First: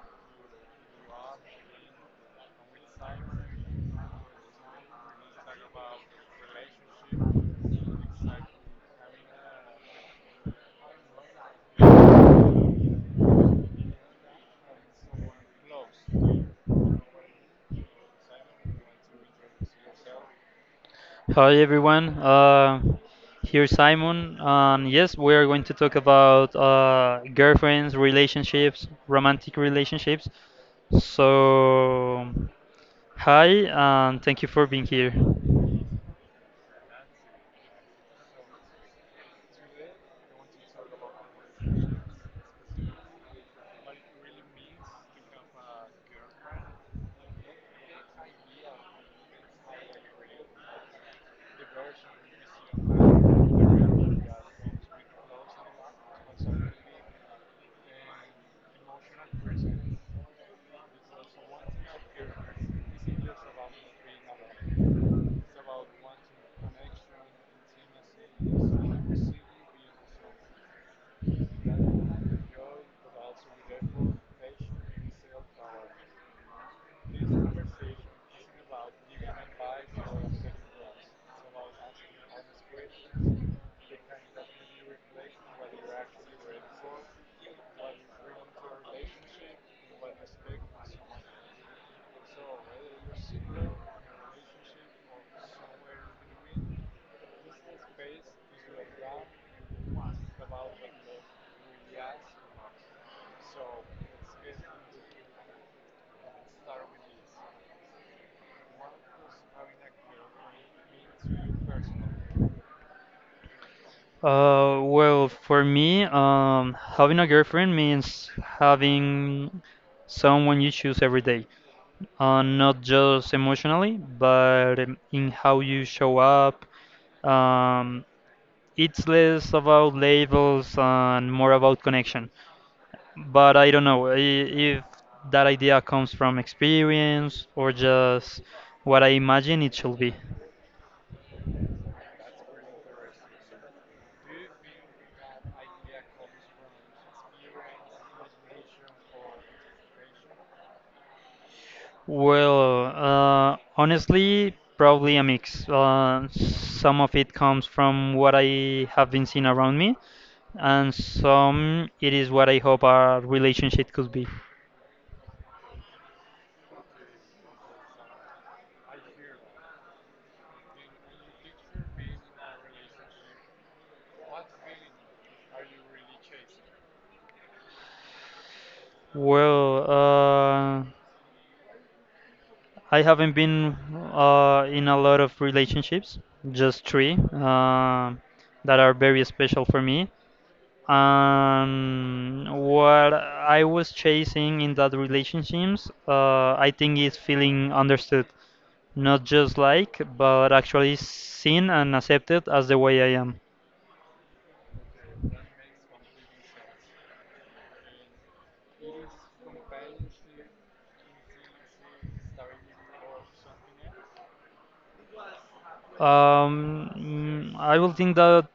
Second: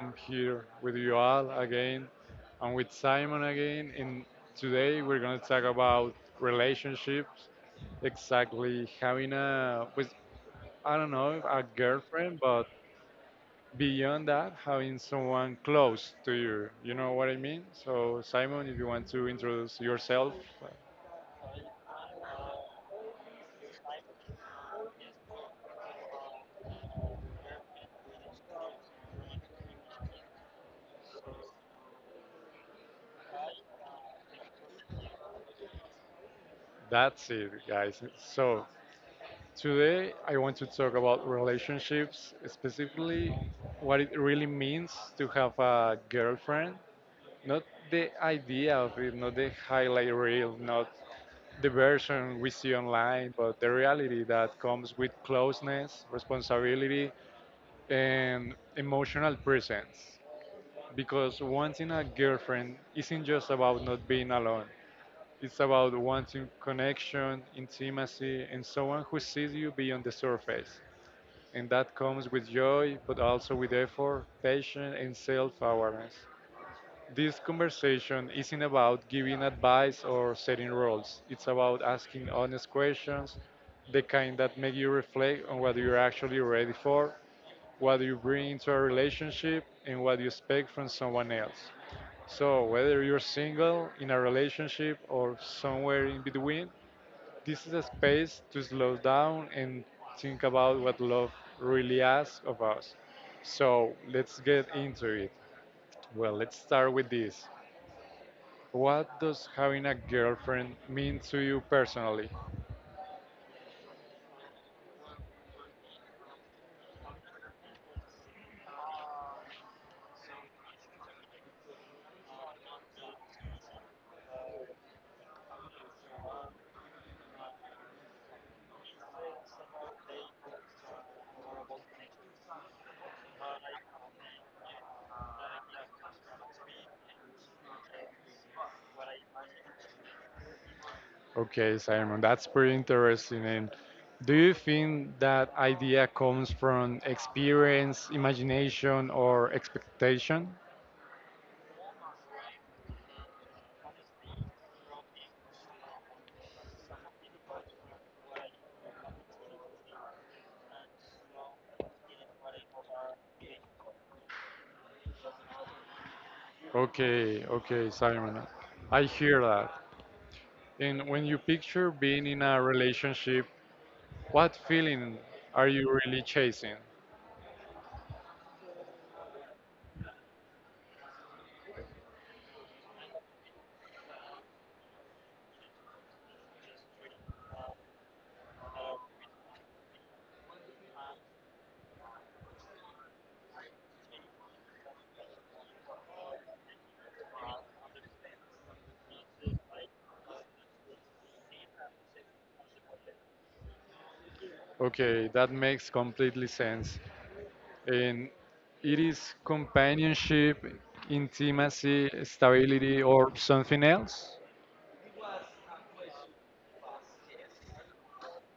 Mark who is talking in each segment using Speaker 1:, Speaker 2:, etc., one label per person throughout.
Speaker 1: I'm here with you all again. And with Simon again, and today we're going to talk about relationships. Exactly, having a, with, I don't know, a girlfriend, but beyond that, having someone close to you. You know what I mean? So, Simon, if you want to introduce yourself,
Speaker 2: Hi everyone. Here Simon, and yes, we are going to talk about girlfriends, relationships, romantic relationships. So, hi, and thank you for being here.
Speaker 1: that's it, guys. So, today, I want to talk about relationships, specifically what it really means to have a girlfriend. Not the idea of it, not the highlight reel, not the version we see online, but the reality that comes with closeness, responsibility, and emotional presence. Because wanting a girlfriend isn't just about not being alone. It's about wanting connection, intimacy, and someone who sees you beyond the surface, and that comes with joy, but also with effort, patience, and self awareness. This conversation isn't about giving advice or setting rules, it's about asking honest questions, the kind that make you reflect on what you're actually ready for, what you bring into a relationship, and what you expect from someone else. So, whether you're single, in a relationship, or somewhere in between, this is a space to slow down and think about what love really asks of us. So let's get into it. Well, let's start with this. What does having a girlfriend mean to you personally?
Speaker 2: For me, having a girlfriend means having someone you choose every day, not just emotionally, but in how you show up, um, it's less about labels and more about connection. But I don't know if that idea comes from experience or just what I imagine it should be.
Speaker 1: Okay, Simon, that's pretty interesting. And do you think that idea comes from experience, imagination, or expectation?
Speaker 2: Well, honestly, probably a mix. Some of it comes from what I have been seeing around me, and some it is what I hope our relationship could be.
Speaker 1: Okay, okay, Simon. I hear that. And when you picture being in a relationship, what feeling are you really chasing?
Speaker 2: Well, I haven't been in a lot of relationships, just three that are very special for me. And what I was chasing in that relationships, I think is feeling understood, not just like, but actually seen and accepted as the way I am.
Speaker 1: Okay, that makes completely sense. And it is companionship, intimacy, stability, or something else?
Speaker 2: I will think that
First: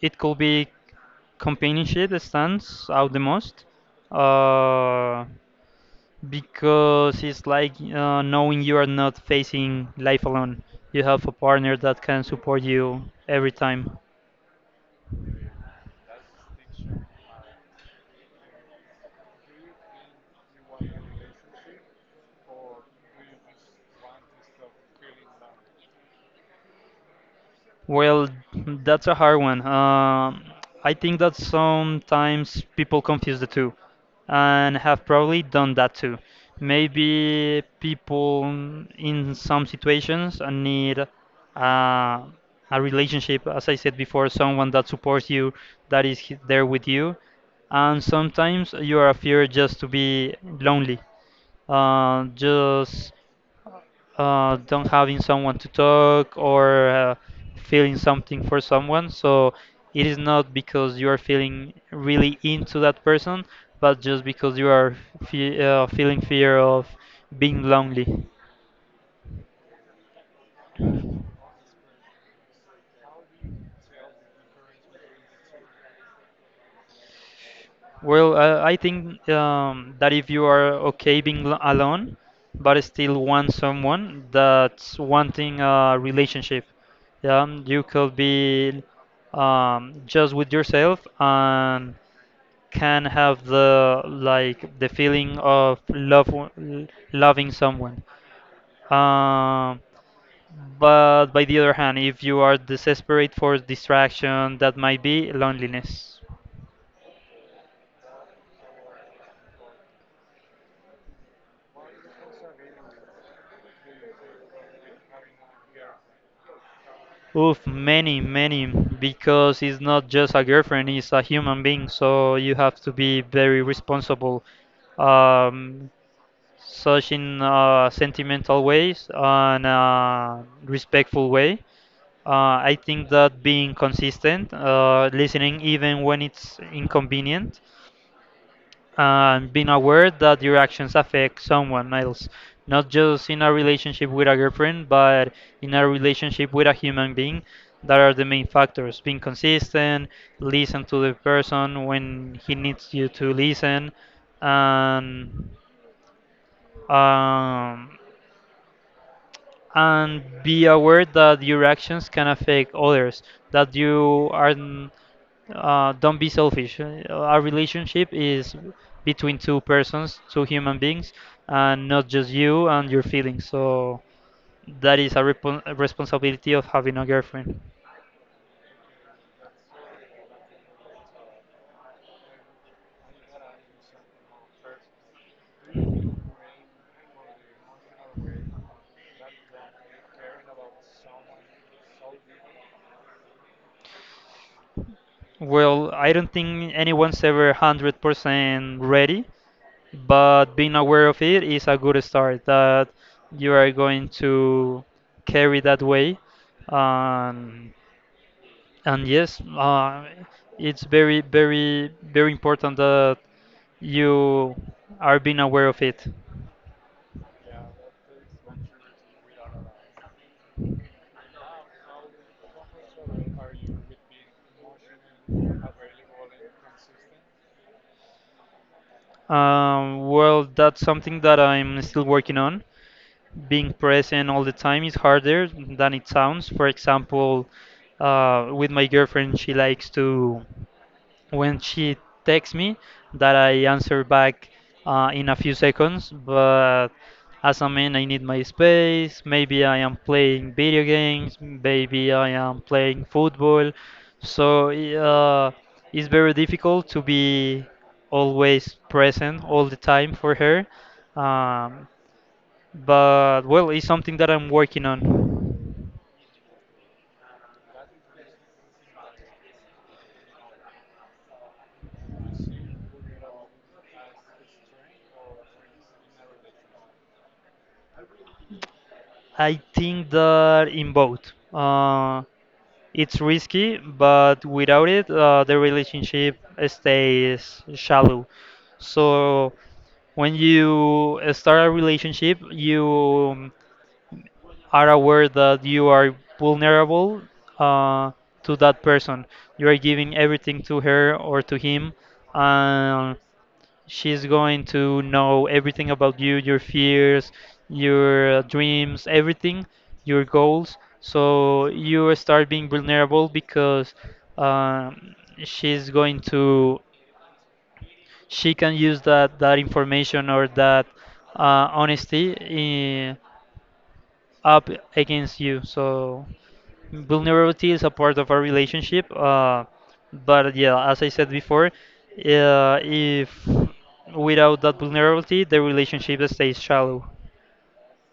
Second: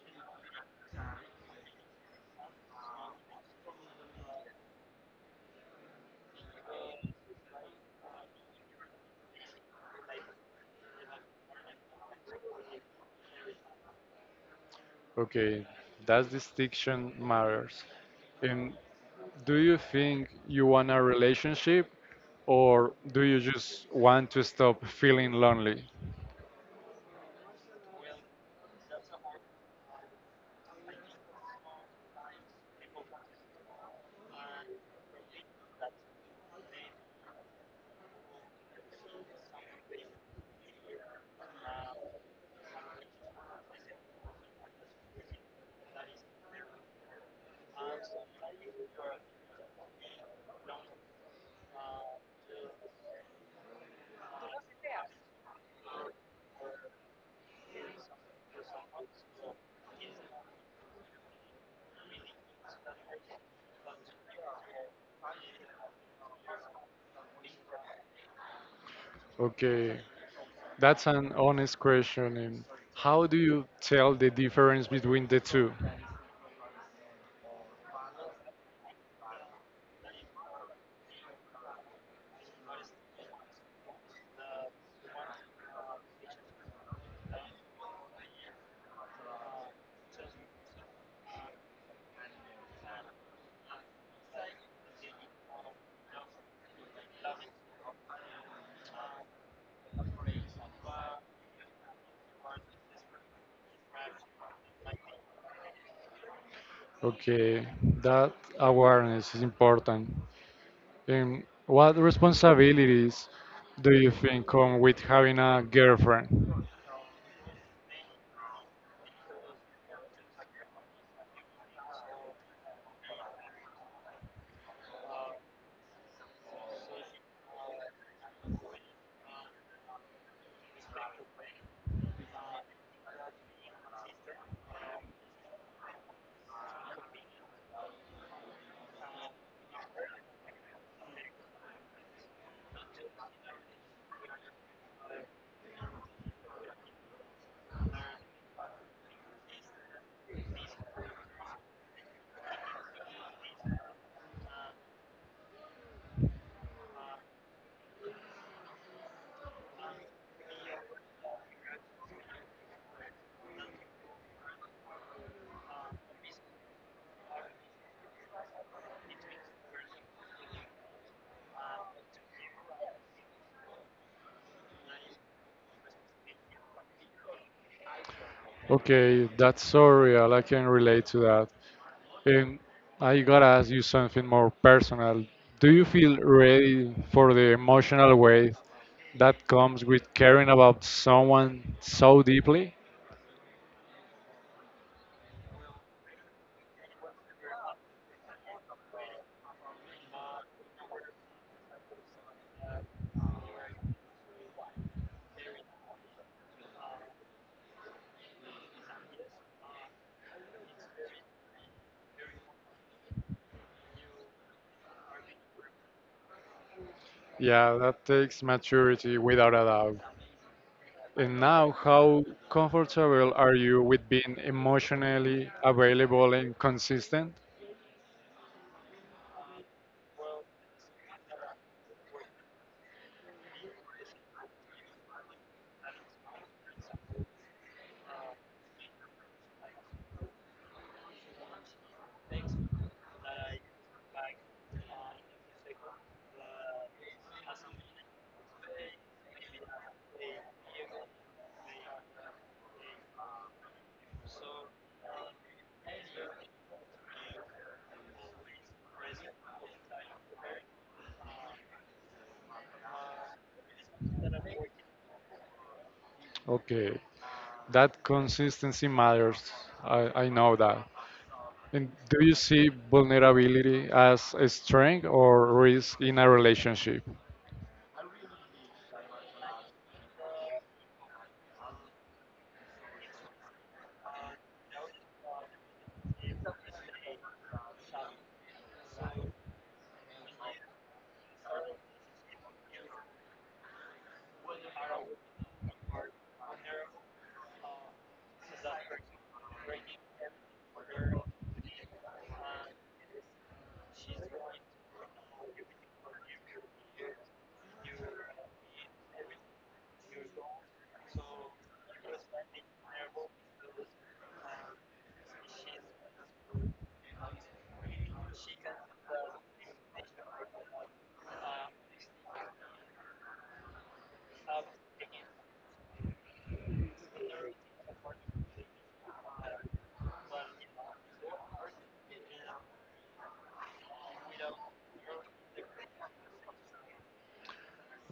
Speaker 2: it could be companionship that stands out the most. Uh, because it's like knowing you are not facing life alone. You have a partner that can support you every time.
Speaker 1: Okay, that distinction matters. And do you think you want a relationship or do you just want to stop feeling lonely?
Speaker 2: Well, that's a hard one. I think that sometimes people confuse the two and have probably done that too. Maybe people in some situations need a relationship, as I said before, someone that supports you, that is there with you. And sometimes you are afraid just to be lonely. Just Don't having someone to talk or feeling something for someone. So it is not because you are feeling really into that person, but just because you are feeling fear of being lonely.
Speaker 1: Okay, that's an honest question. And how do you tell the difference between the two?
Speaker 2: Well, I think that if you are okay being alone, but still want someone, that's wanting a relationship. Yeah, you could be just with yourself and can have the like the feeling of love loving someone. Um, but by the other hand, if you are desperate for distraction, that might be loneliness.
Speaker 1: Okay, that awareness is important. And what responsibilities do you think come with having a girlfriend?
Speaker 2: Oof, many, many, because it's not just a girlfriend, it's a human being, so you have to be very responsible, um, such in a sentimental ways and a respectful way. I think that being consistent, listening even when it's inconvenient, and being aware that your actions affect someone else, not just in a relationship with a girlfriend, but in a relationship with a human being, that are the main factors. Being consistent, listen to the person when he needs you to listen, and um, and be aware that your actions can affect others that don't be selfish. A relationship is between two persons, two human beings, and not just you and your feelings, so that is a, repon a responsibility of having a girlfriend.
Speaker 1: Okay, that's so real. I can relate to that. And I gotta ask you something more personal. Do you feel ready for the emotional weight that comes with caring about someone so deeply?
Speaker 2: Well, I don't think anyone's ever 100% ready, but being aware of it is a good start that you are going to carry that way. Um, and yes, it's very, very, very important that you are being aware of it.
Speaker 1: Yeah, that takes maturity without a doubt. And now, how comfortable are you with being emotionally available and consistent?
Speaker 2: Well, that's something that I'm still working on. Being present all the time is harder than it sounds. For example, with my girlfriend, she likes to, when she texts me, that I answer back in a few seconds. But as a man, I need my space. Maybe I am playing video games. Maybe I am playing football. So it's very difficult to be always present all the time for her. Um, but well, it's something that I'm working on.
Speaker 1: Okay, that consistency matters. I know that. And do you see vulnerability as a strength or risk in a relationship?
Speaker 2: I think that in both, it's risky, but without it, the relationship stays shallow. So when you start a relationship, you are aware that you are vulnerable uh, to that person. You are giving everything to her or to him, and she's going to know everything about you, your fears, your dreams, everything, your goals. So you start being vulnerable because um, she's going to, she can use that information or that honesty in, up against you. So vulnerability is a part of our relationship. But yeah, as I said before, if without that vulnerability, the relationship stays shallow.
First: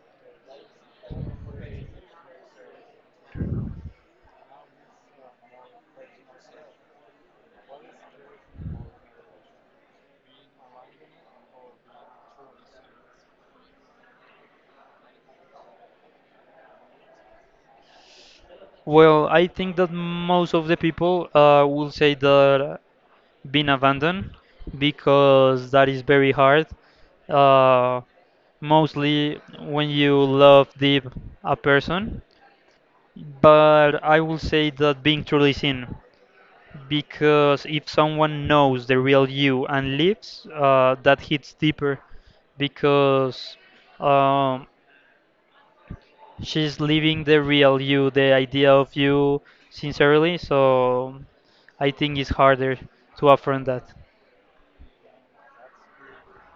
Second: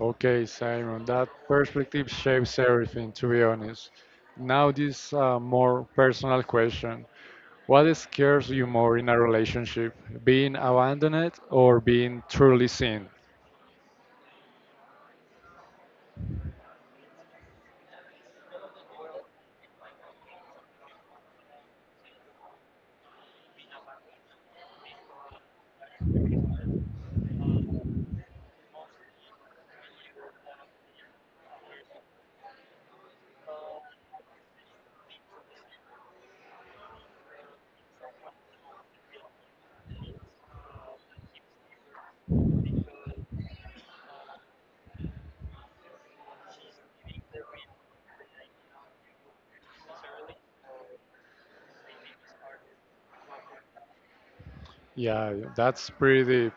Speaker 1: Okay, Simon, that perspective shapes everything, to be honest. Now, this more personal question. What scares you more in a relationship, being abandoned or being truly seen?
Speaker 2: Well, I think that most of the people will say that being abandoned, because that is very hard. Uh, mostly when you love deep a person, but I will say that being truly seen, because if someone knows the real you and leaves, that hits deeper because um, she's leaving the real you, the idea of you sincerely. So I think it's harder to affront that.
Speaker 1: Yeah, that's pretty deep.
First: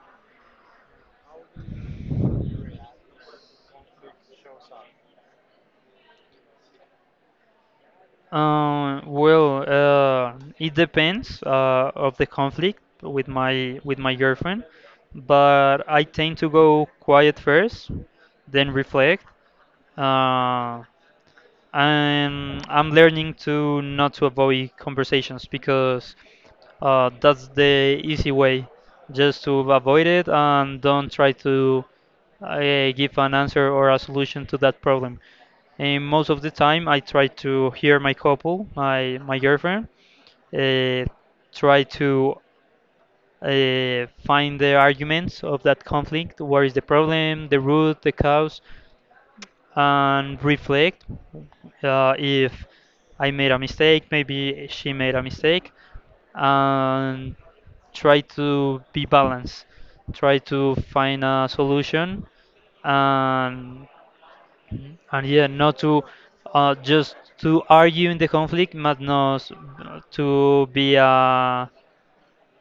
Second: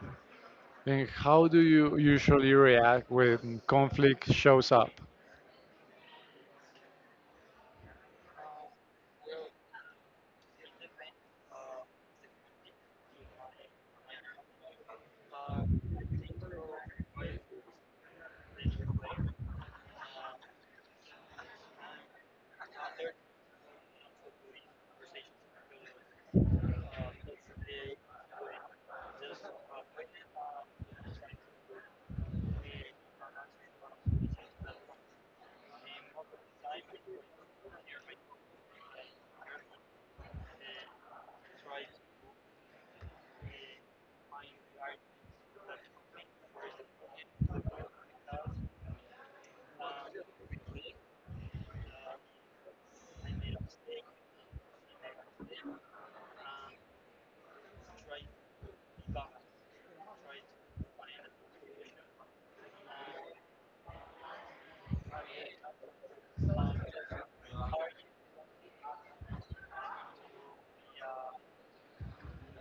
Speaker 1: And how do you usually react when conflict shows up?
Speaker 2: Uh, well, uh, it depends of the conflict with my girlfriend, but I tend to go quiet first, then reflect. Uh, I'm learning to not to avoid conversations because that's the easy way, just to avoid it and don't try to give an answer or a solution to that problem. And most of the time, I try to hear my couple, my girlfriend, uh, try to find the arguments of that conflict. Where is the problem, the root, the cause, and reflect if I made a mistake, maybe she made a mistake, and try to be balanced, try to find a solution, and yeah, not to just to argue in the conflict, but not to be a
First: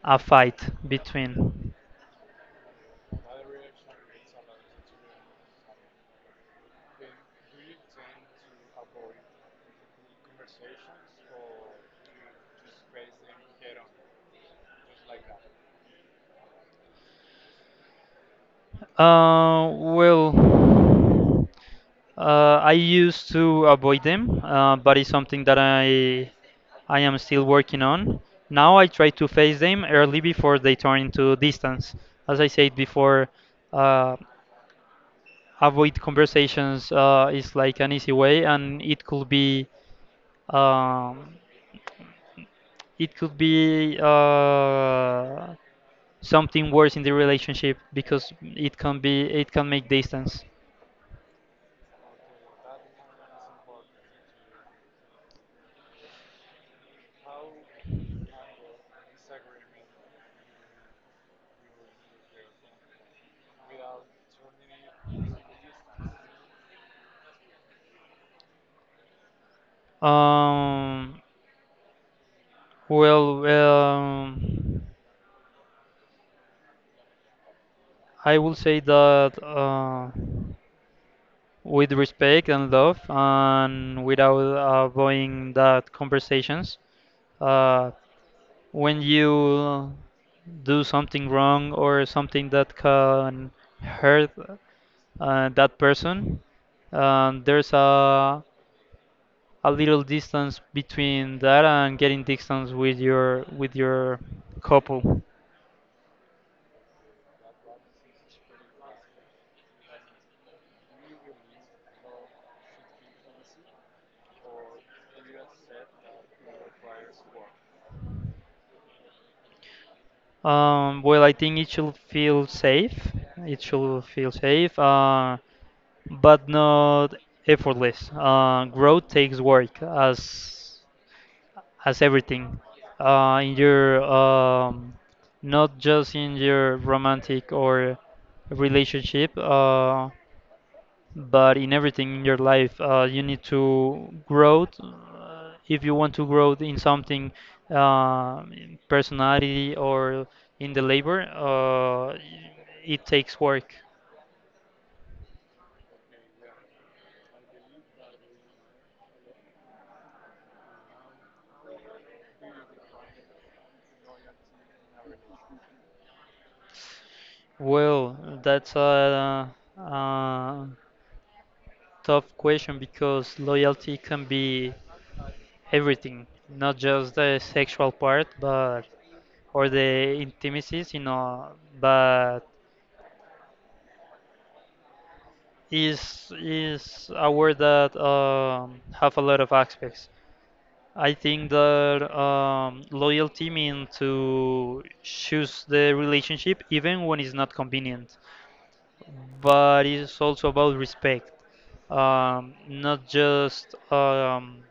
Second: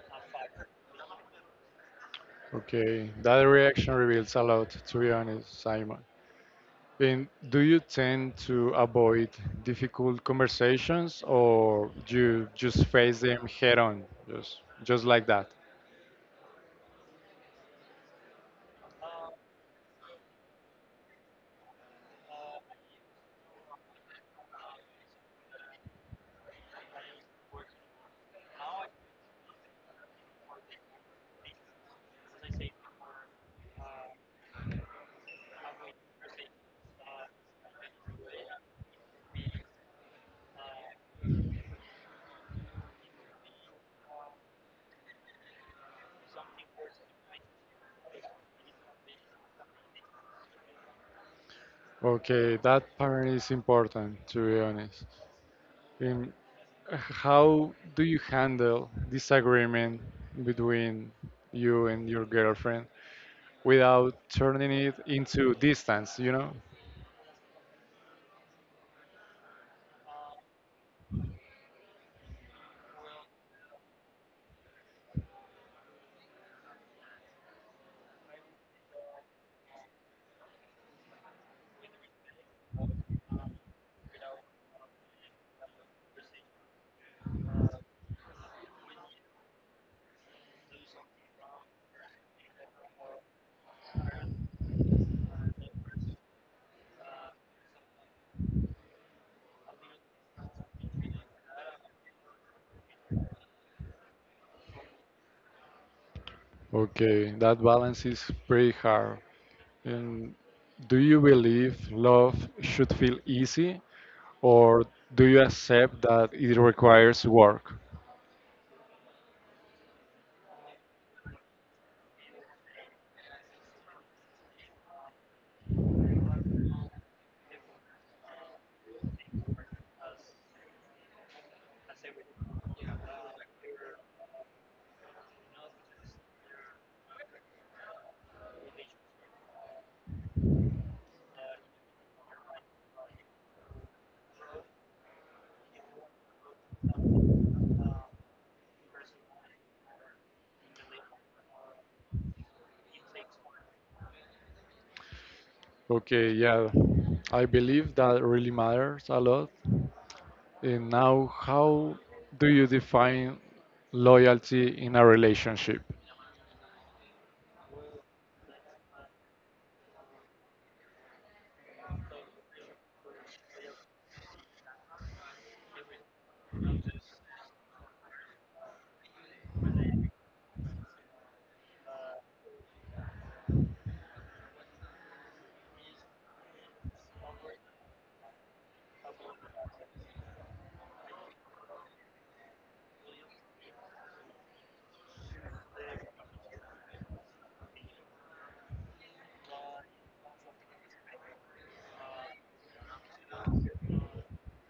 Speaker 2: fight between.
Speaker 1: Okay, that reaction reveals a lot, to be honest, Simon. And do you tend to avoid difficult conversations or you just face them head on, just like that?
Speaker 2: Uh, well, I used to avoid them, but it's something that I am still working on. Now I try to face them early before they turn into distance. As I said before, uh, avoid conversations is like an easy way, and um, it could be something worse in the relationship because it can make distance.
Speaker 1: Okay, that part is important, to be honest. And how do you handle disagreement between you and your girlfriend, without turning it into distance, you know?
Speaker 2: Um, well, um, I will say that with respect and love, and without avoiding that conversations, uh, when you do something wrong or something that can hurt that person, there's a little distance between that and getting distance with your couple.
Speaker 1: Okay, that balance is pretty hard. And do you believe love should feel easy or do you accept that it requires work?
Speaker 2: I think it should feel safe. It should feel safe, but not effortless. Growth takes work, as everything in your not just in your romantic or relationship. But in everything in your life you need to grow if you want to grow in something in personality or in the labor it takes work.
Speaker 1: Okay, yeah, I believe that really matters a lot. And now, how do you define loyalty in a relationship?
Speaker 2: Well, that's a tough question because loyalty can be everything, not just the sexual part but or the intimacies, you know, but is a word that have a lot of aspects. I think that loyalty means to choose the relationship even when it's not convenient, but it's also about respect, um, not just um,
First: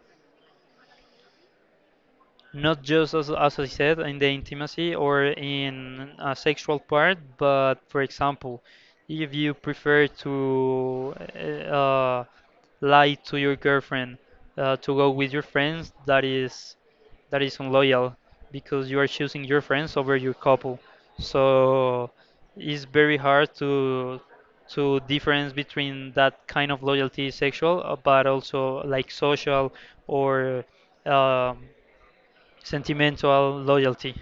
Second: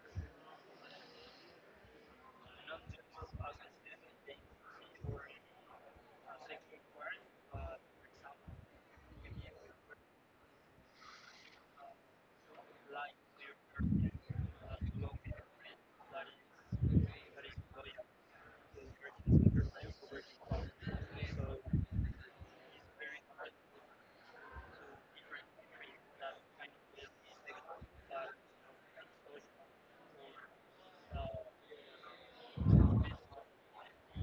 Speaker 2: not just as I said in the intimacy or in a sexual part, but for example, if you prefer to lie to your girlfriend to go with your friends, that is unloyal because you are choosing your friends over your couple. So it's very hard to difference between that kind of loyalty, sexual, but also like social or um, sentimental loyalty.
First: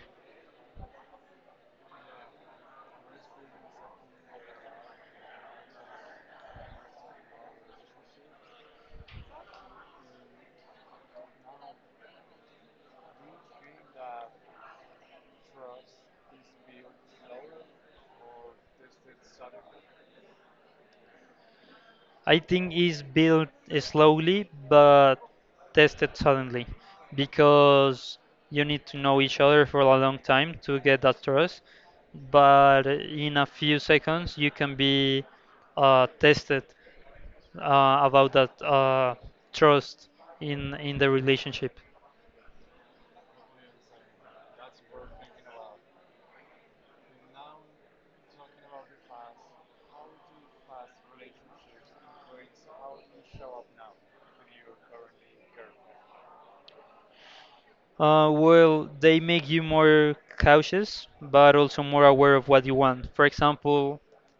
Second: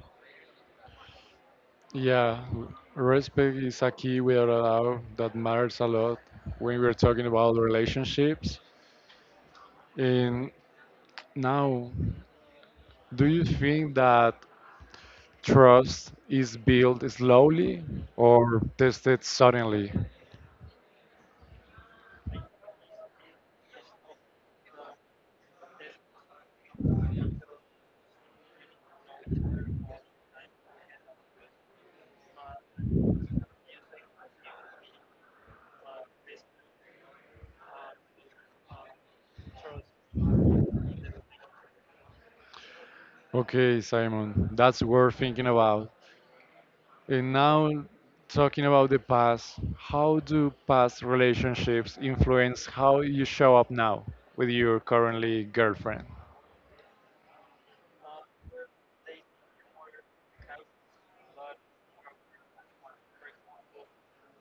Speaker 1: Yeah, w- respect is a key without a doubt that matters a lot when we're talking about relationships. And now, do you think that trust is built slowly or tested suddenly?
Speaker 2: I think is built slowly but tested suddenly, because you need to know each other for a long time to get that trust. But in a few seconds, you can be tested about that trust in the relationship.
Speaker 1: Okay, Simon, that's worth thinking about. And now, talking about the past, how do past relationships influence how you show up now with your currently girlfriend?
Speaker 2: Well, they make you more cautious, but also more aware of what you want. For example,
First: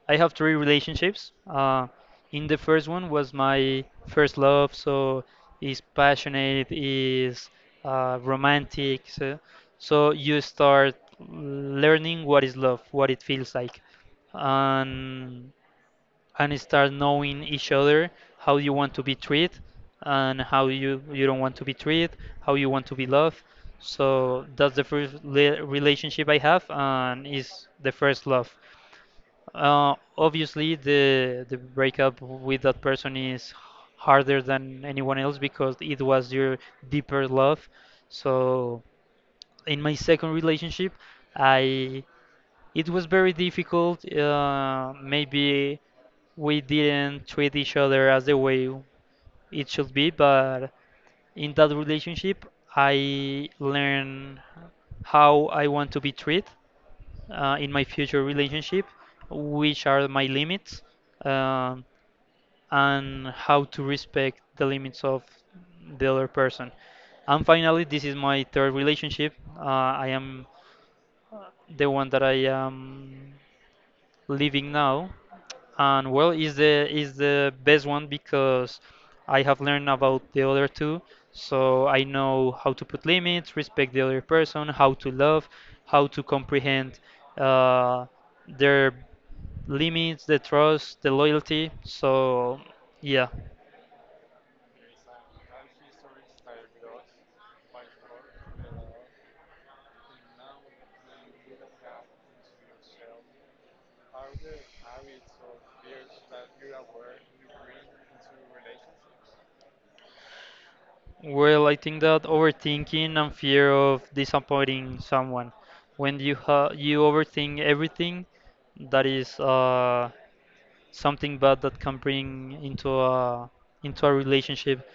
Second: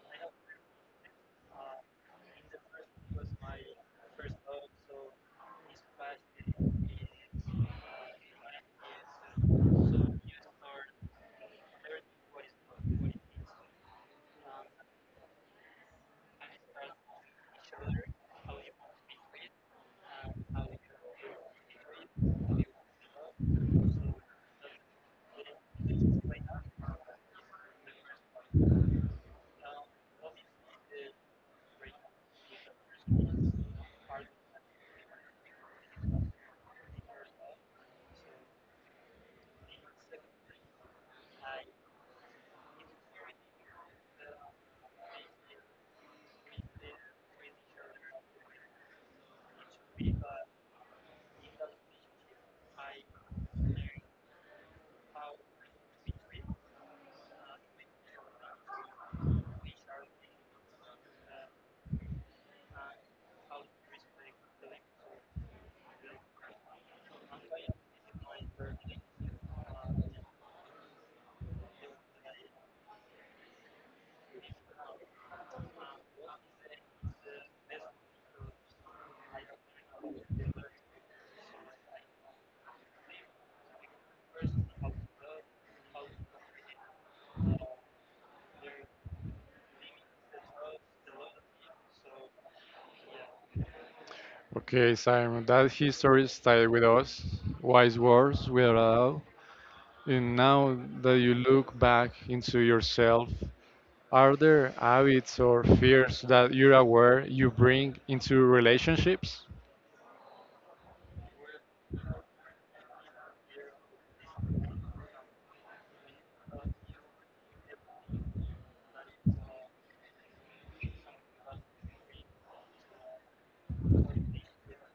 Speaker 2: I have three relationships. In the first one was my first love, so is passionate, is romantic. So you start learning what is love, what it feels like, and start knowing each other, how you want to be treated and how you don't want to be treated, how you want to be loved. So that's the first relationship I have and is the first love. Uh, obviously the breakup with that person is harder than anyone else because it was your deeper love. So in my second relationship, I it was very difficult. Maybe we didn't treat each other as the way it should be, but in that relationship, I learned how I want to be treated in my future relationship, which are my limits, um, and how to respect the limits of the other person. And finally, this is my third relationship. I am the one that I am living now. And well, is the best one because I have learned about the other two, so I know how to put limits, respect the other person, how to love, how to comprehend uh, their limits, the trust, the loyalty. So yeah.
Speaker 1: Okay, Simon, that history stayed with us, wise words without a doubt. And now that you look back into yourself, are there habits or fears that you're aware you bring into relationships?
Speaker 2: Well, I think that overthinking and fear of disappointing someone, when you overthink everything, that is something bad that can bring into a relationship,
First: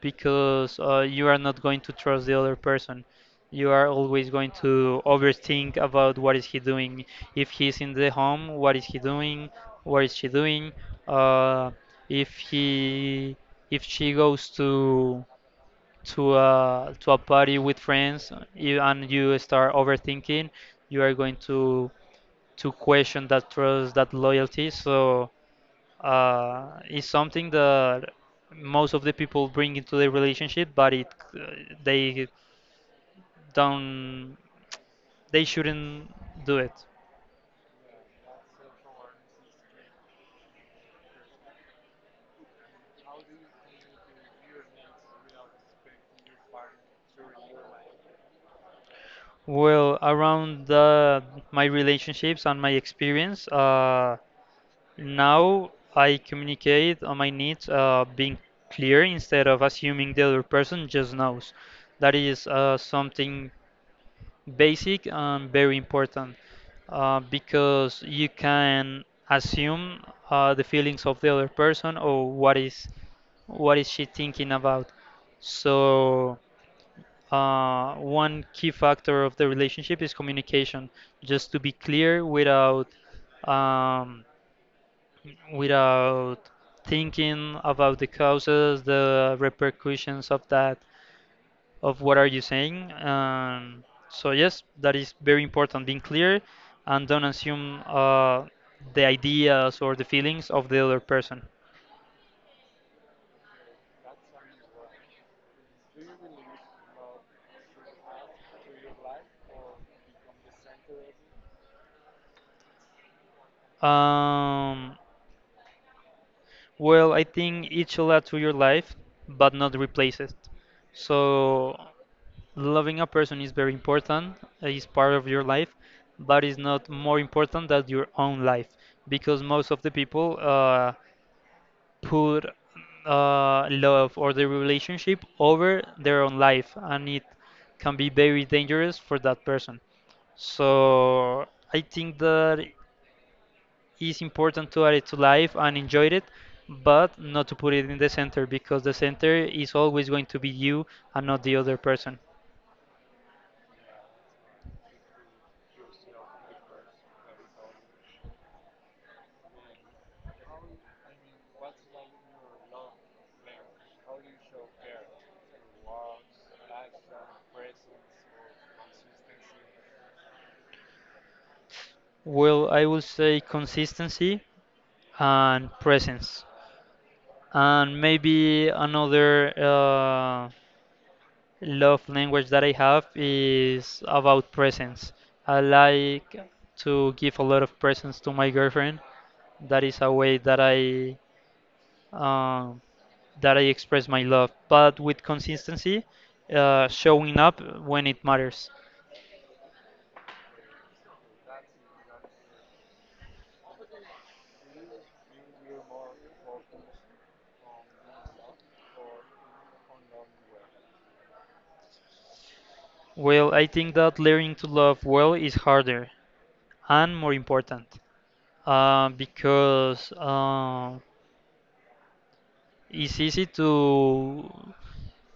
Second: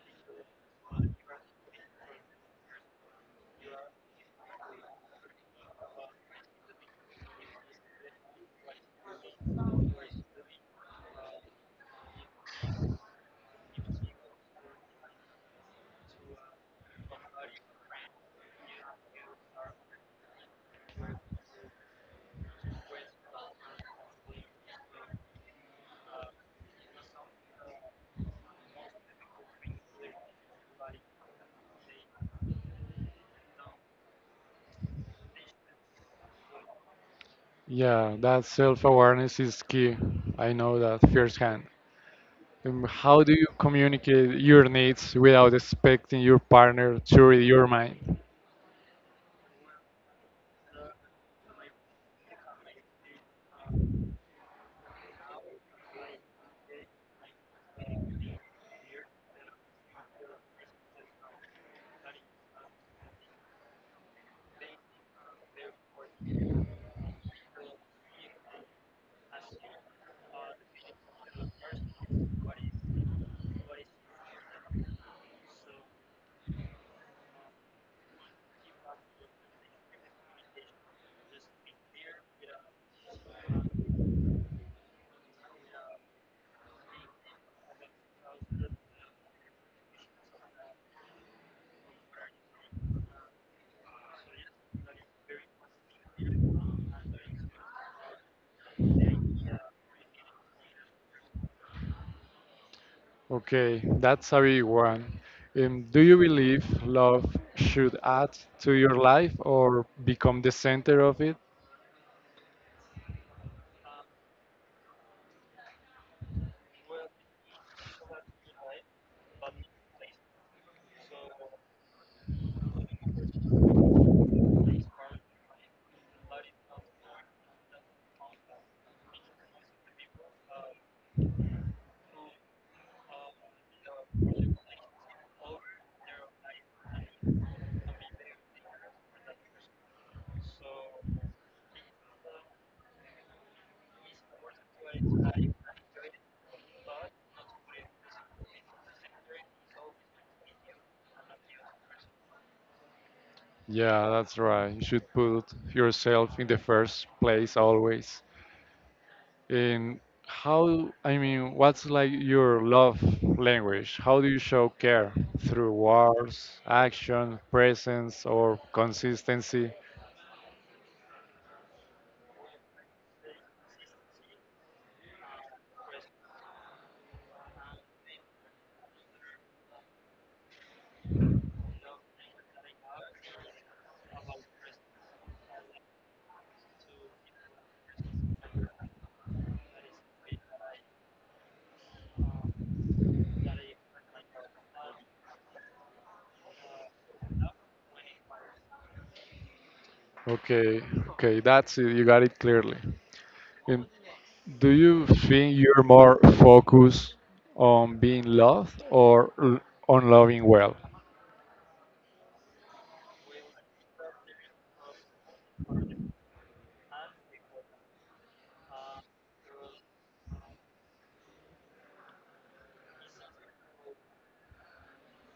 Speaker 2: because you are not going to trust the other person. You are always going to overthink about what is he doing. If he's in the home, what is he doing? What is she doing? Uh, if he, if she goes to a party with friends you, and you start overthinking, you are going to question that trust, that loyalty. So is something that most of the people bring into their relationship, but it uh, they don't they shouldn't do it.
Speaker 1: Yeah, that self awareness is key. I know that firsthand. How do you communicate your needs without expecting your partner to read your mind?
Speaker 2: Well, around the, my relationships and my experience, now I communicate on my needs, being clear instead of assuming the other person just knows. That is something basic and very important, because you can assume the feelings of the other person or what is she thinking about. So one key factor of the relationship is communication. Just to be clear without um, without thinking about the causes, the repercussions of that, of what are you saying. So yes, that is very important. Being clear and don't assume the ideas or the feelings of the other person.
Speaker 1: Okay, that's a big one. Do you believe love should add to your life or become the center of it?
Speaker 2: Um, well, I think it should add to your life, but not replace it. So loving a person is very important, is part of your life, but is not more important than your own life, because most of the people put love or the relationship over their own life, and it can be very dangerous for that person. So I think that it's important to add it to life and enjoy it, but not to put it in the center, because the center is always going to be you and not the other person.
Speaker 1: Yeah, that's right. You should put yourself in the first place always. And how, I mean, what's like your love language? How do you show care? Through words, action, presence, or consistency?
Speaker 2: Well, I would say consistency and presence, and maybe another. Love language that I have is about presents. I like to give a lot of presents to my girlfriend. That is a way that um, I express my love, but with consistency, showing up when it matters.
Speaker 1: Okay, okay, that's it. You got it clearly. And do you think you're more focused on being loved or l- on loving well?
Speaker 2: Well, I think that learning to love well is harder and more important, because. It's easy to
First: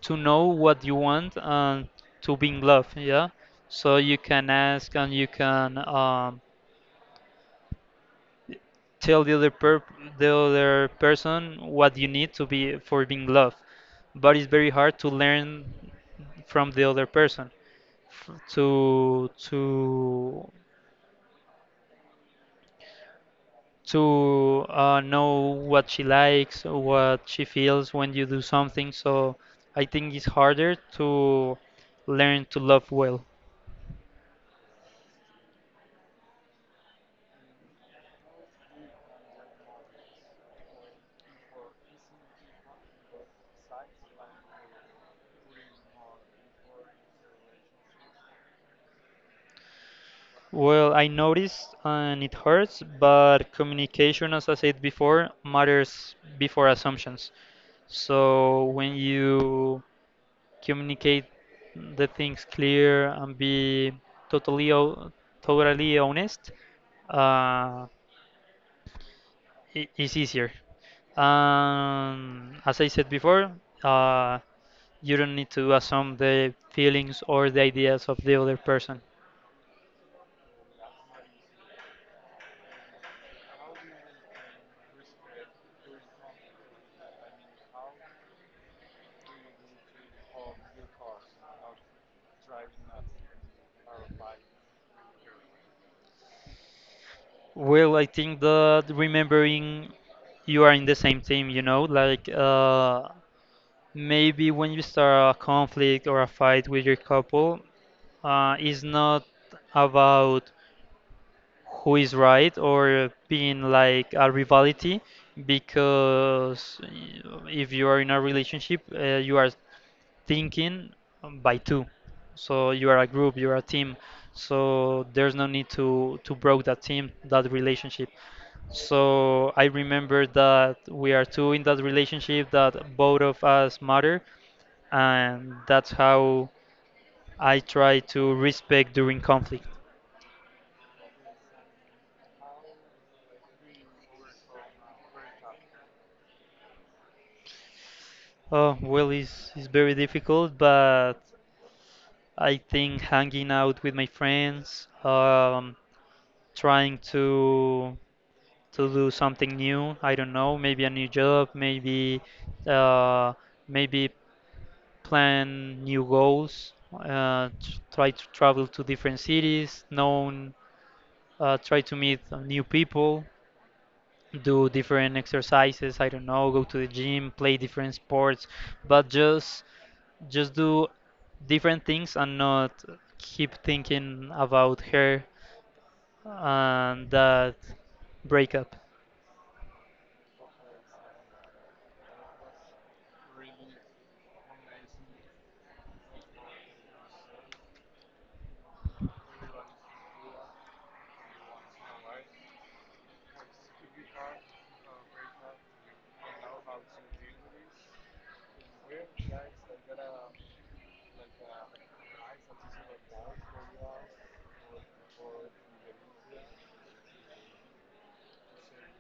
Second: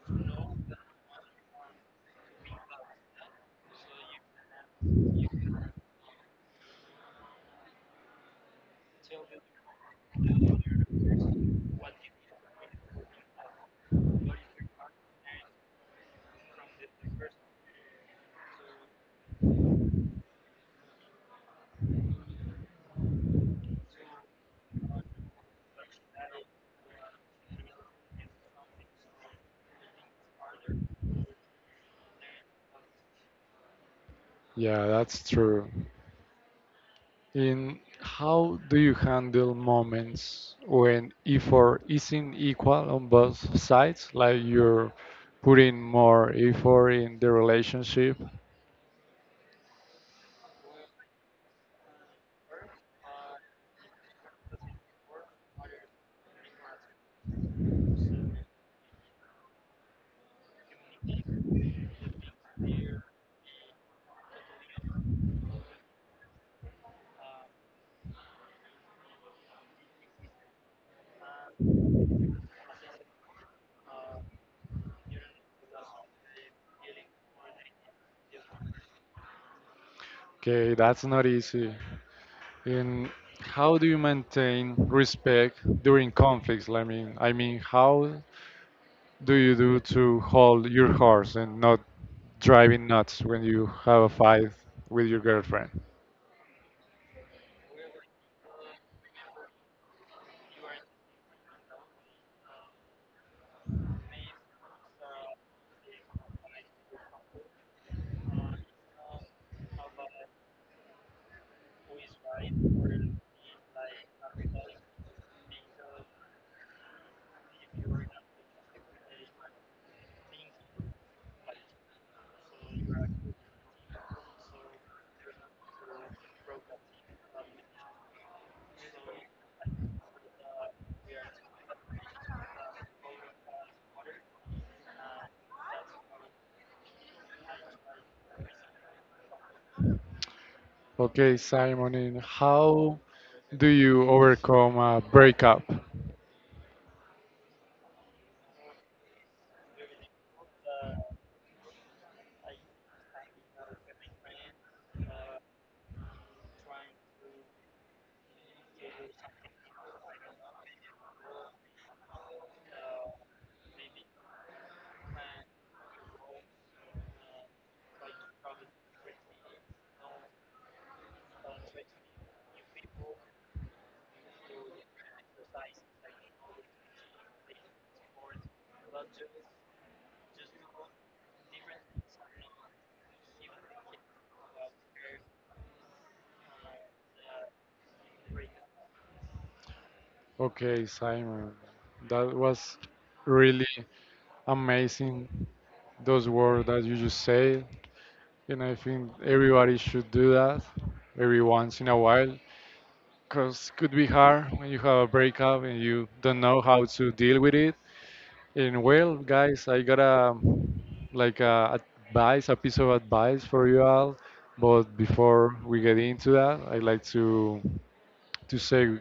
Speaker 2: know what you want and to be in love, yeah? So you can ask and you can tell the other person what you need to be for being loved. But it's very hard to learn from the other person f- to to to know what she likes, what she feels when you do something. So I think it's harder to learn to love well.
Speaker 1: Yeah, that's true. In how do you handle moments when effort isn't equal on both sides, like you're putting more effort in the relationship?
Speaker 2: Well, I noticed and it hurts, but communication, as I said before, matters before assumptions. So when you communicate the things clear and be totally o- totally honest, uh, is easier. As I said before, uh, you don't need to assume the feelings or the ideas of the other person.
Speaker 1: Okay, that's not easy. In how do you maintain respect during conflicts? I mean, how do you do to hold your horse and not driving nuts when you have a fight with your girlfriend?
Speaker 2: Well, I think that remembering you are in the same team, you know, like maybe when you start a conflict or a fight with your couple, it's not about who is right or being like a rivalry, because if you are in a relationship, you are thinking by two. So you are a group, you are a team. So there's no need to broke that team, that relationship. So I remember that we are two in that relationship, that both of us matter, and that's how I try to respect during conflict.
Speaker 1: Okay, Simon, and how do you overcome a breakup?
Speaker 2: Oh, well, it's very difficult, but I think hanging out with my friends, trying to do something new. I don't know, maybe a new job, maybe uh, maybe plan new goals. Tr Try to travel to different cities, known, try to meet new people, do different exercises. I don't know, go to the gym, play different sports, but just do different things and not keep thinking about her and that breakup.
Speaker 1: Okay, Simon, that was really amazing, those words that you just said. And I think everybody should do that every once in a while because it could be hard when you have a breakup and you don't know how to deal with it. And well, guys, I got a like a advice, a piece of advice for you all. But before we get into that, I like to say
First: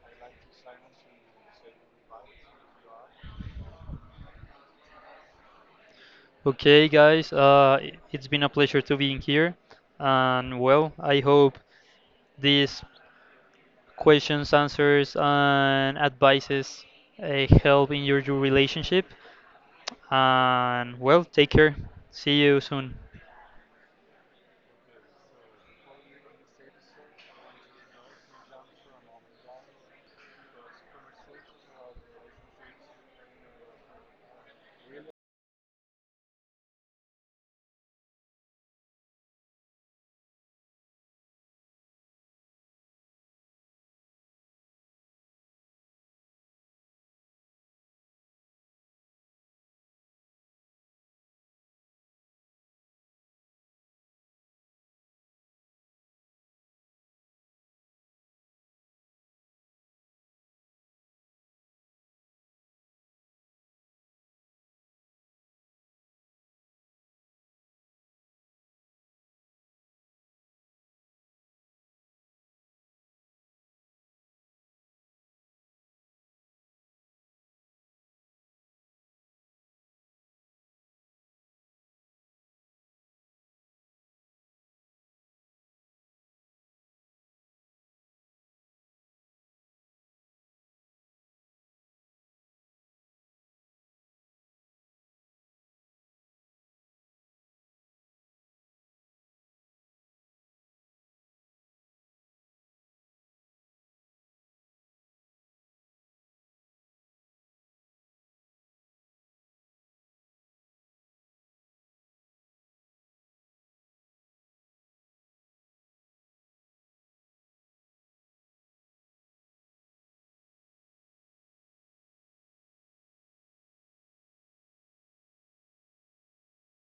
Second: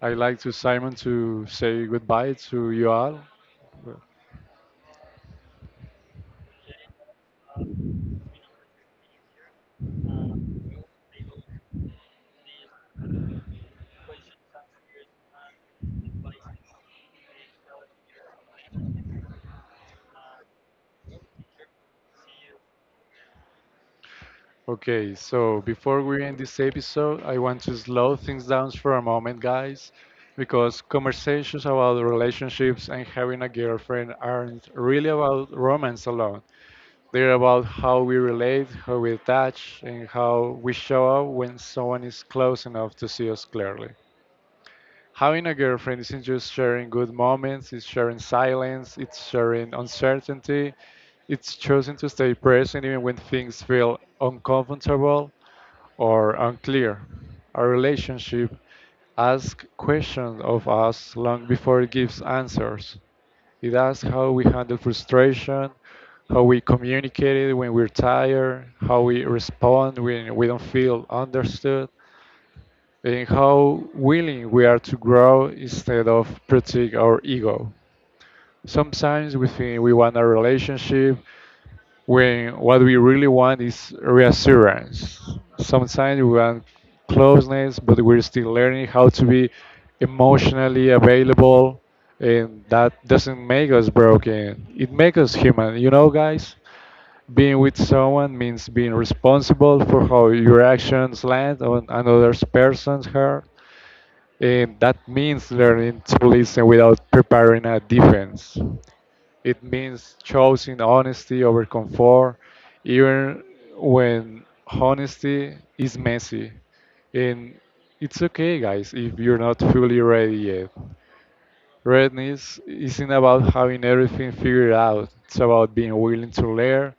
Speaker 1: I like to Simon to say goodbye to you all.
Speaker 2: Okay, guys, it's been a pleasure to being here, and well, I hope these questions, answers, and advices help in your relationship. And well, take care. See you soon.
Speaker 1: Okay, so before we end this episode, I want to slow things down for a moment, guys, because conversations about relationships and having a girlfriend aren't really about romance alone. They're about how we relate, how we attach, and how we show up when someone is close enough to see us clearly. Having a girlfriend isn't just sharing good moments, it's sharing silence, it's sharing uncertainty, it's choosing to stay present even when things feel uncomfortable or unclear. Our relationship asks questions of us long before it gives answers. It asks how we handle frustration, how we communicate it when we're tired, how we respond when we don't feel understood, and how willing we are to grow instead of protect our ego. Sometimes we think we want a relationship when what we really want is reassurance. Sometimes we want closeness, but we're still learning how to be emotionally available, and that doesn't make us broken. It makes us human. You know, guys, being with someone means being responsible for how your actions land on another person's heart. And that means learning to listen without preparing a defense. It means choosing honesty over comfort, even when honesty is messy. And it's okay, guys, if you're not fully ready yet. Readiness isn't about having everything figured out, it's about being willing to learn,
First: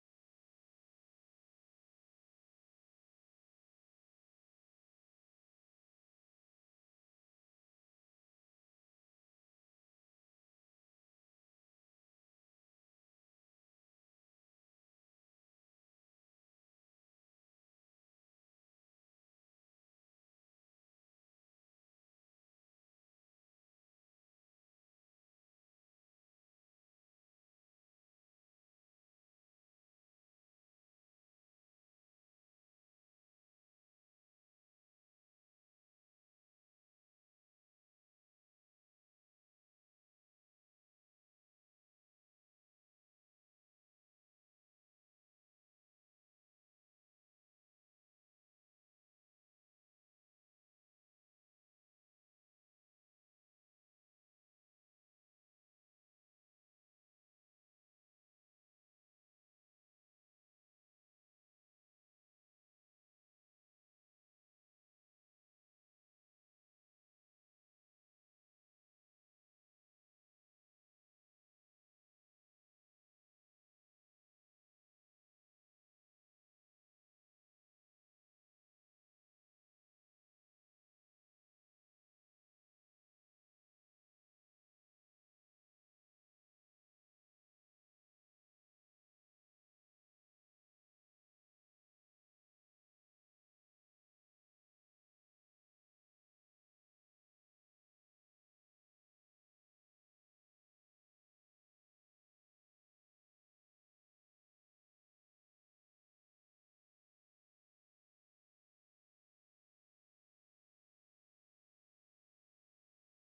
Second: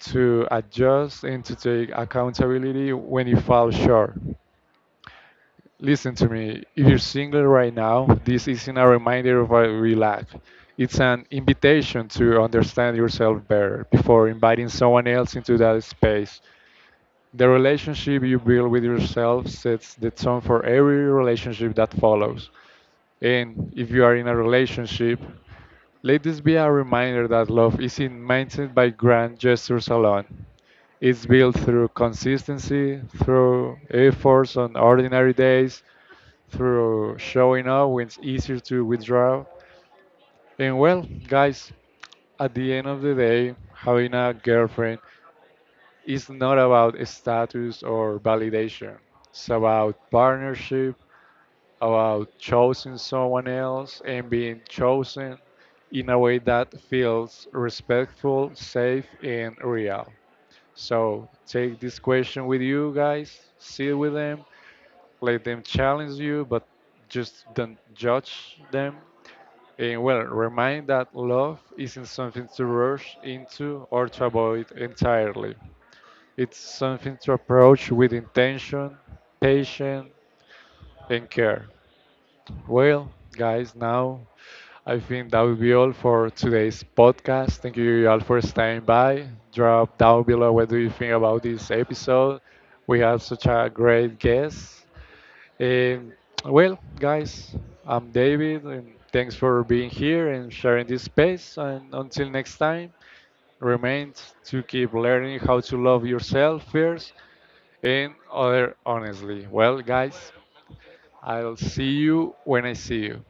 Speaker 1: to adjust, and to take accountability when you fall short. Listen to me. If you're single right now, this isn't a reminder of what we lack. It's an invitation to understand yourself better before inviting someone else into that space. The relationship you build with yourself sets the tone for every relationship that follows. And if you are in a relationship, let this be a reminder that love isn't maintained by grand gestures alone. It's built through consistency, through efforts on ordinary days, through showing up when it's easier to withdraw. And well, guys, at the end of the day, having a girlfriend, it's not about status or validation. It's about partnership, about choosing someone else and being chosen in a way that feels respectful, safe, and real. So take this question with you guys, sit with them, let them challenge you, but just don't judge them. And well, remind that love isn't something to rush into or to avoid entirely. It's something to approach with intention, patience, and care. Well, guys, now I think that will be all for today's podcast. Thank you all for staying by. Drop down below what do you think about this episode. We have such a great guest. And well, guys, I'm David, and thanks for being here and sharing this space. And until next time, remains to keep learning how to love yourself first and other honestly. Well, guys, I'll see you when I see you.